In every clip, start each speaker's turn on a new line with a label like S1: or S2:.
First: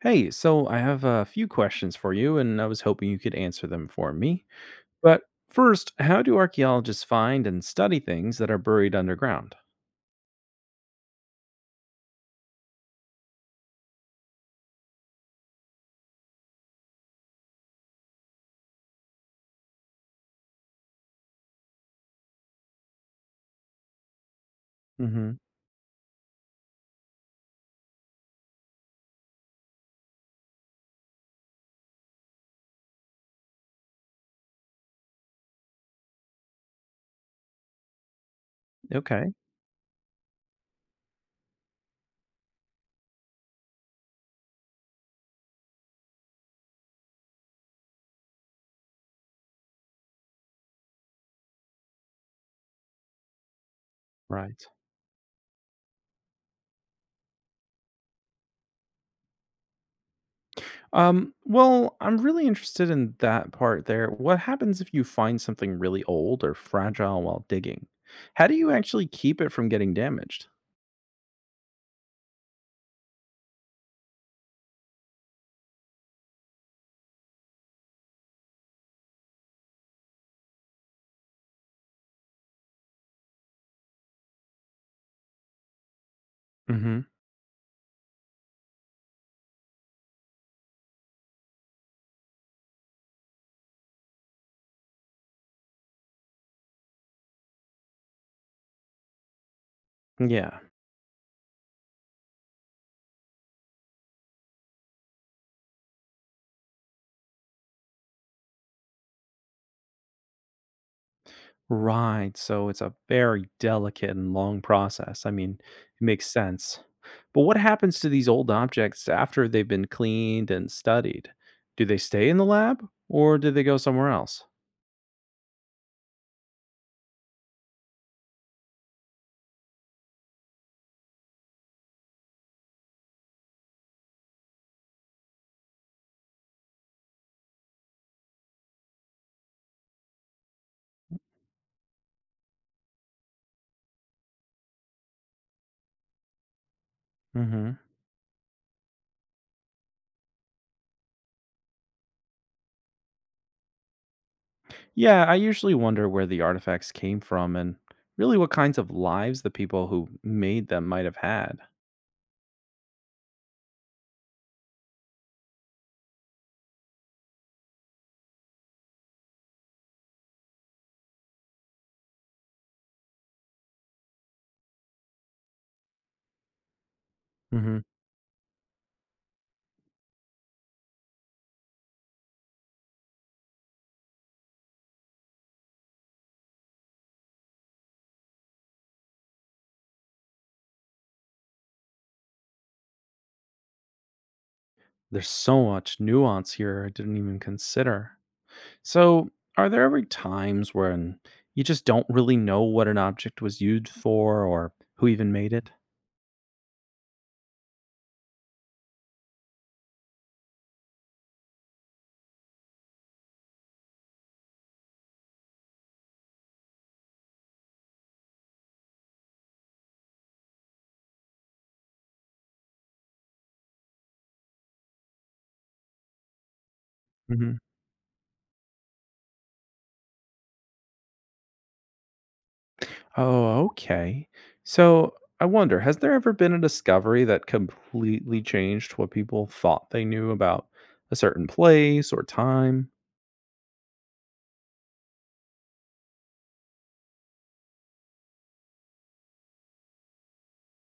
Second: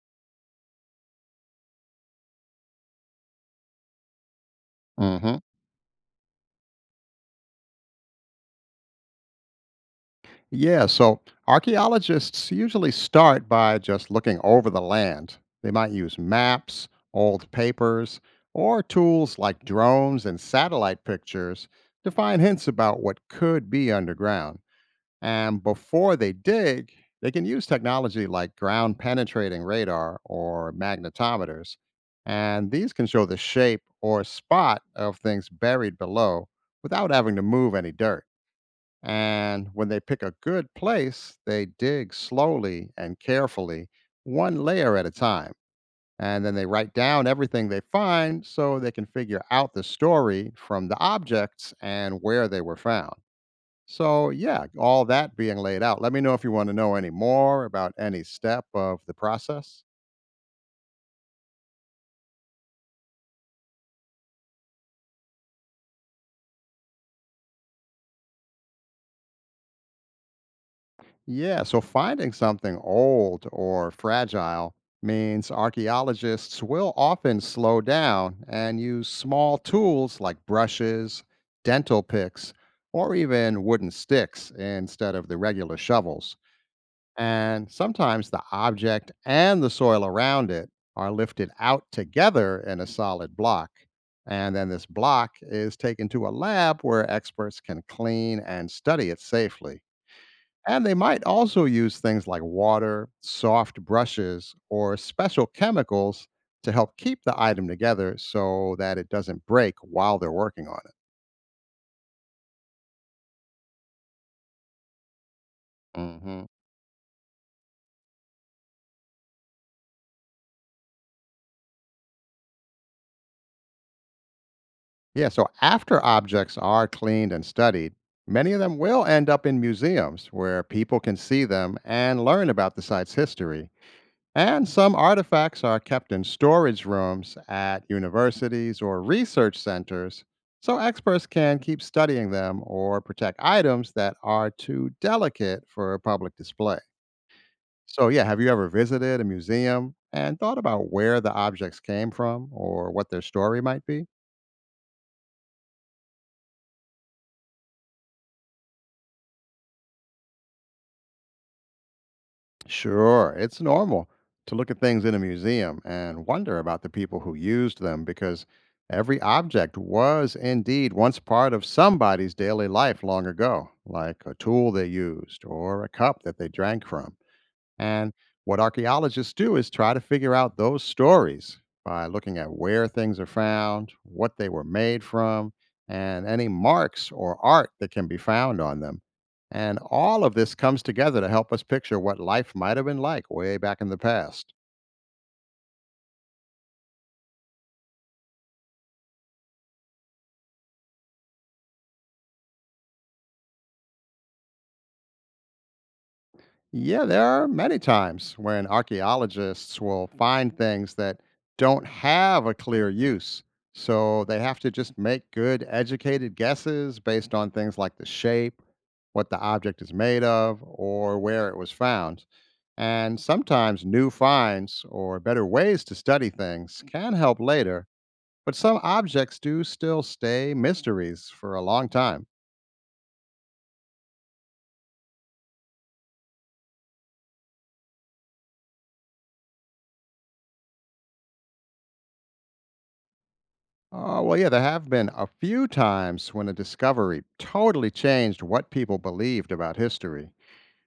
S1: Hey, so I have a few questions for you, and I was hoping you could answer them for me. But
S2: hmm
S1: first, how do archaeologists find and study things that are buried underground?
S2: Yeah, so archaeologists usually start by just looking over the land. They might use maps, old papers, or tools like drones and satellite pictures to find hints about what could be underground.
S1: Hmm.
S2: And before they dig, they can use technology like ground penetrating radar or magnetometers. And these can show the shape or spot of things buried below without having to move any dirt.
S1: Okay,
S2: And when they pick a good place, they dig slowly and carefully, one layer at a time. And then they write down everything they find so they can figure out the story from the objects and where they were found. So, yeah,
S1: right.
S2: all that being laid out. Let me know if you want to know any more about any step of the process.
S1: I'm really interested in that part there. What happens if you find something really old or fragile while digging? How do you actually keep it from getting damaged?
S2: Yeah, so finding something old or fragile means archaeologists will often slow down and use small tools like brushes, dental picks, or even wooden sticks instead of the regular shovels.
S1: Hmm.
S2: And sometimes the object and the soil around it are lifted out together in a solid block. And then this block is taken to a lab where experts can clean and study it safely.
S1: Yeah.
S2: And they might also use things like water, soft brushes, or special chemicals to help keep the item together so that it doesn't break while they're working on it.
S1: Right. So it's a very delicate and long process. I mean, it makes
S2: hmm
S1: sense. But what happens to these old objects after they've been cleaned and studied? Do they stay in the lab or do they go somewhere else?
S2: Yeah, so after objects are cleaned and studied, many of them will end up in museums where people can see them and learn about the site's history. And some artifacts are kept in storage rooms at universities or research centers so experts can keep studying them or protect items that are too delicate for public display.
S1: Mm-hmm.
S2: So, yeah, have you ever visited a museum and thought about where the objects came from or what their story might be?
S1: Yeah, I usually wonder where the artifacts came from and really what kinds of lives the people who made them might have had.
S2: Sure, it's normal to look at things in a museum and wonder about the people who used them because every object was indeed once part of somebody's daily life long ago, like a tool they used or a cup that they drank from.
S1: Hmm.
S2: And what archaeologists do is try to figure out those stories by looking at where things are found, what they were made from, and any marks or art that can be found on them. And all of this comes together to help us picture what life might have been like way back in the past.
S1: There's so much nuance here I didn't even consider. So, are there ever times when you just don't really know what an object was used for or who even made it?
S2: Yeah, there are many times when archaeologists will find things that don't have a clear use. So they have to just make good, educated guesses based on things like the shape, what the object is made of, or where it was found. And sometimes new finds or better ways to study things can help
S1: Hmm.
S2: later, but some objects do still stay mysteries for a long time.
S1: Oh, okay. So, I wonder, has there ever been a discovery that completely changed what people thought they knew about a certain place or time?
S2: Oh, well, yeah, there have been a few times when a discovery totally changed what people believed about history.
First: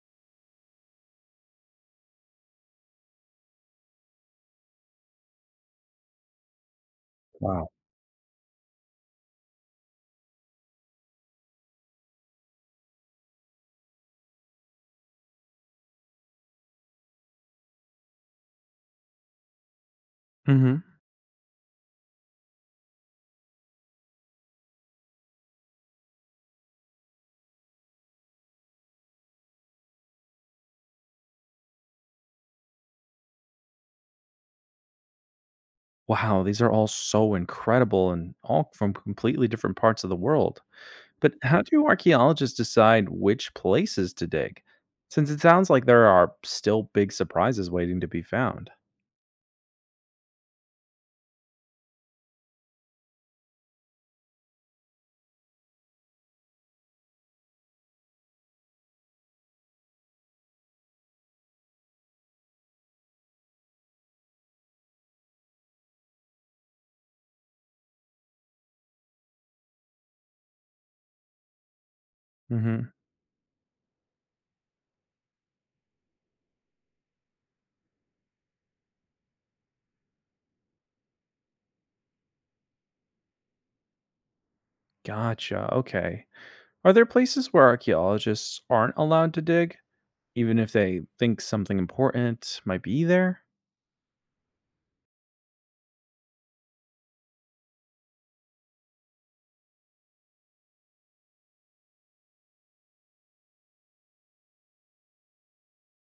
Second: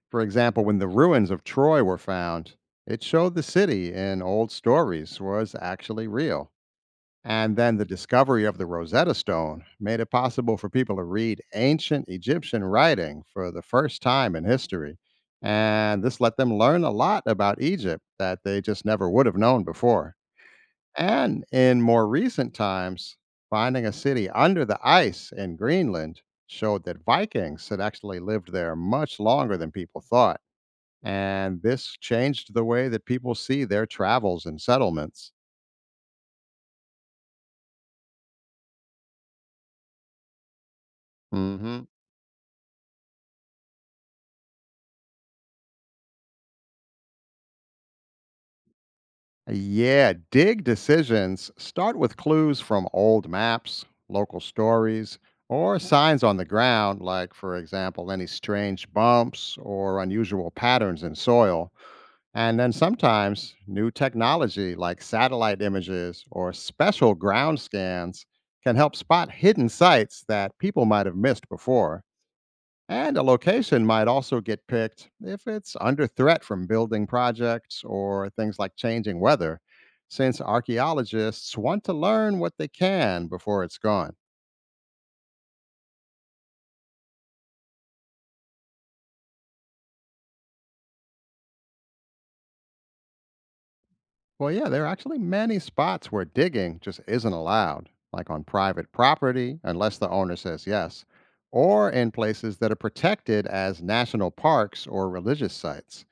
S2: For example, when the ruins of Troy were found, it showed the city in old stories was actually real. And
S1: Wow.
S2: then the discovery of the Rosetta Stone made it possible for people to read ancient Egyptian writing for the first time in history. And this let them learn a lot about Egypt that they just never would have known before.
S1: Mhm.
S2: And in more recent times, finding a city under the ice in Greenland showed that Vikings had actually lived there much longer than people thought. And this changed the way that people see their travels and settlements.
S1: Wow, these are all so incredible and all from completely different parts of the world. But how
S2: hmm
S1: do archaeologists decide which places to dig? Since it sounds like there are still big surprises waiting to be found.
S2: Yeah, dig decisions start with clues from old maps, local stories, or signs on the ground, like, for example, any strange bumps or unusual patterns in soil. And then sometimes new technology like satellite images or special ground scans can help spot hidden sites that people might have missed before.
S1: Hmm.
S2: And a location might also get picked if it's under threat from building projects or things like changing weather, since archaeologists want to learn what they can before it's gone.
S1: Gotcha. Okay. Are there places where archaeologists aren't allowed to dig, even if they think something important might be there?
S2: Well, yeah, there are actually many spots where digging just isn't allowed, like on private property, unless the owner says yes, or in places that are protected as national parks or religious sites.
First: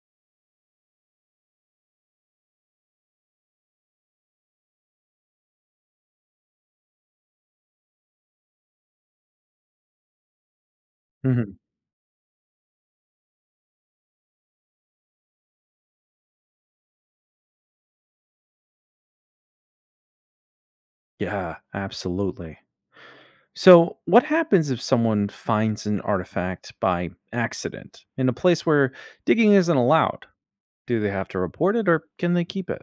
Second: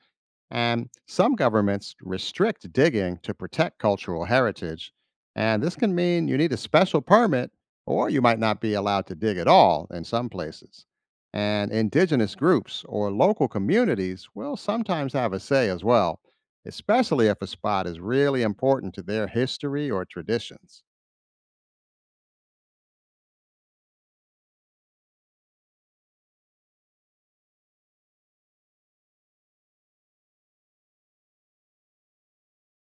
S2: And some governments restrict digging to protect cultural heritage. And this can mean you need a special permit or you might not be allowed to dig at all in some places.
S1: Hmm.
S2: And indigenous groups or local communities will sometimes have a say as well, especially if a spot is really important to their history or traditions.
S1: Yeah, absolutely. So, what happens if someone finds an artifact by accident in a place where digging isn't allowed? Do they have to report it or can they keep it?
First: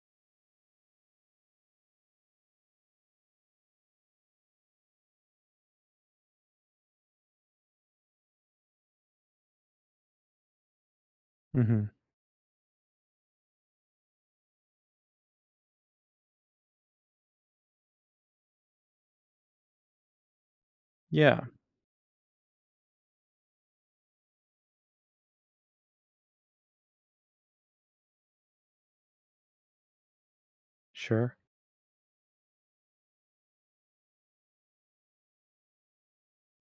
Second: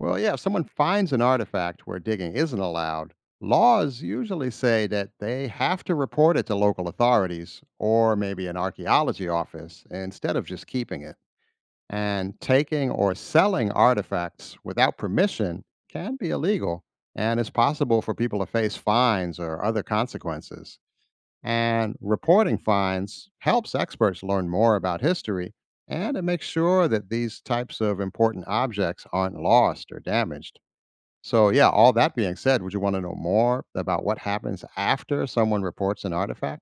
S2: Well, yeah, if someone finds an artifact where digging isn't allowed, laws usually say that they have to report it to local authorities or maybe an archaeology office instead of just keeping it.
S1: Hmm.
S2: And taking or selling artifacts without permission can be illegal, and it's possible for people to face fines or other consequences.
S1: Yeah,
S2: And reporting fines helps experts learn more about history, and it makes sure that these types of important objects aren't lost or damaged.
S1: sure.
S2: So, yeah, all that being said, would you want to know more about what happens after someone reports an artifact?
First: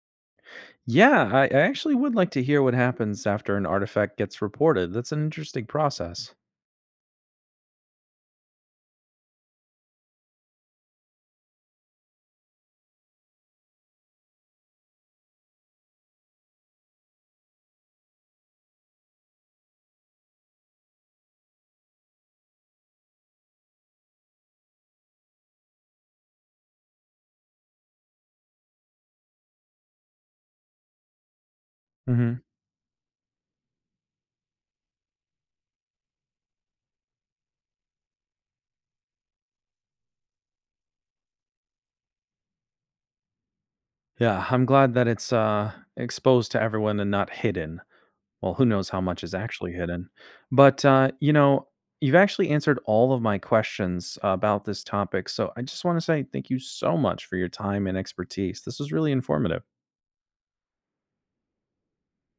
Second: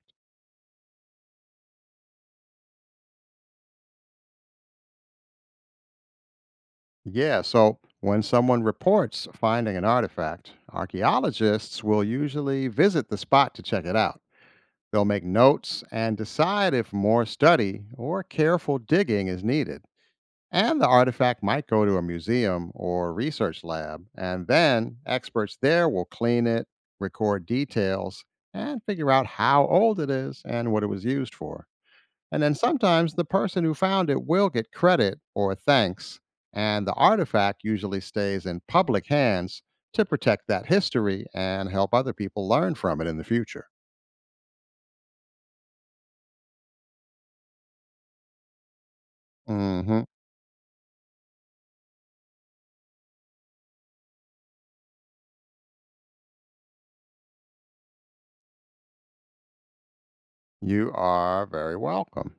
S1: Yeah, I actually would like to hear what happens after an artifact gets reported. That's an interesting process.
S2: Yeah, so when someone reports finding an artifact, archaeologists will usually visit the spot to check it out. They'll make notes and decide if more study or careful digging is needed. And the artifact might go to a museum or research lab, and then experts there will clean it, record details, and figure out how old it is and what it was used for. And
S1: Hmm.
S2: then sometimes the person who found it will get credit or thanks, and the artifact usually stays in public hands to protect that history and help other people learn from it in the future.
S1: Yeah, I'm glad that it's exposed to everyone and not hidden. Well, who knows how much is actually
S2: hmm
S1: hidden. But you've actually answered all of my questions about this topic. So I just want to say thank you so much for your time and expertise. This was really informative.
S2: You are very welcome.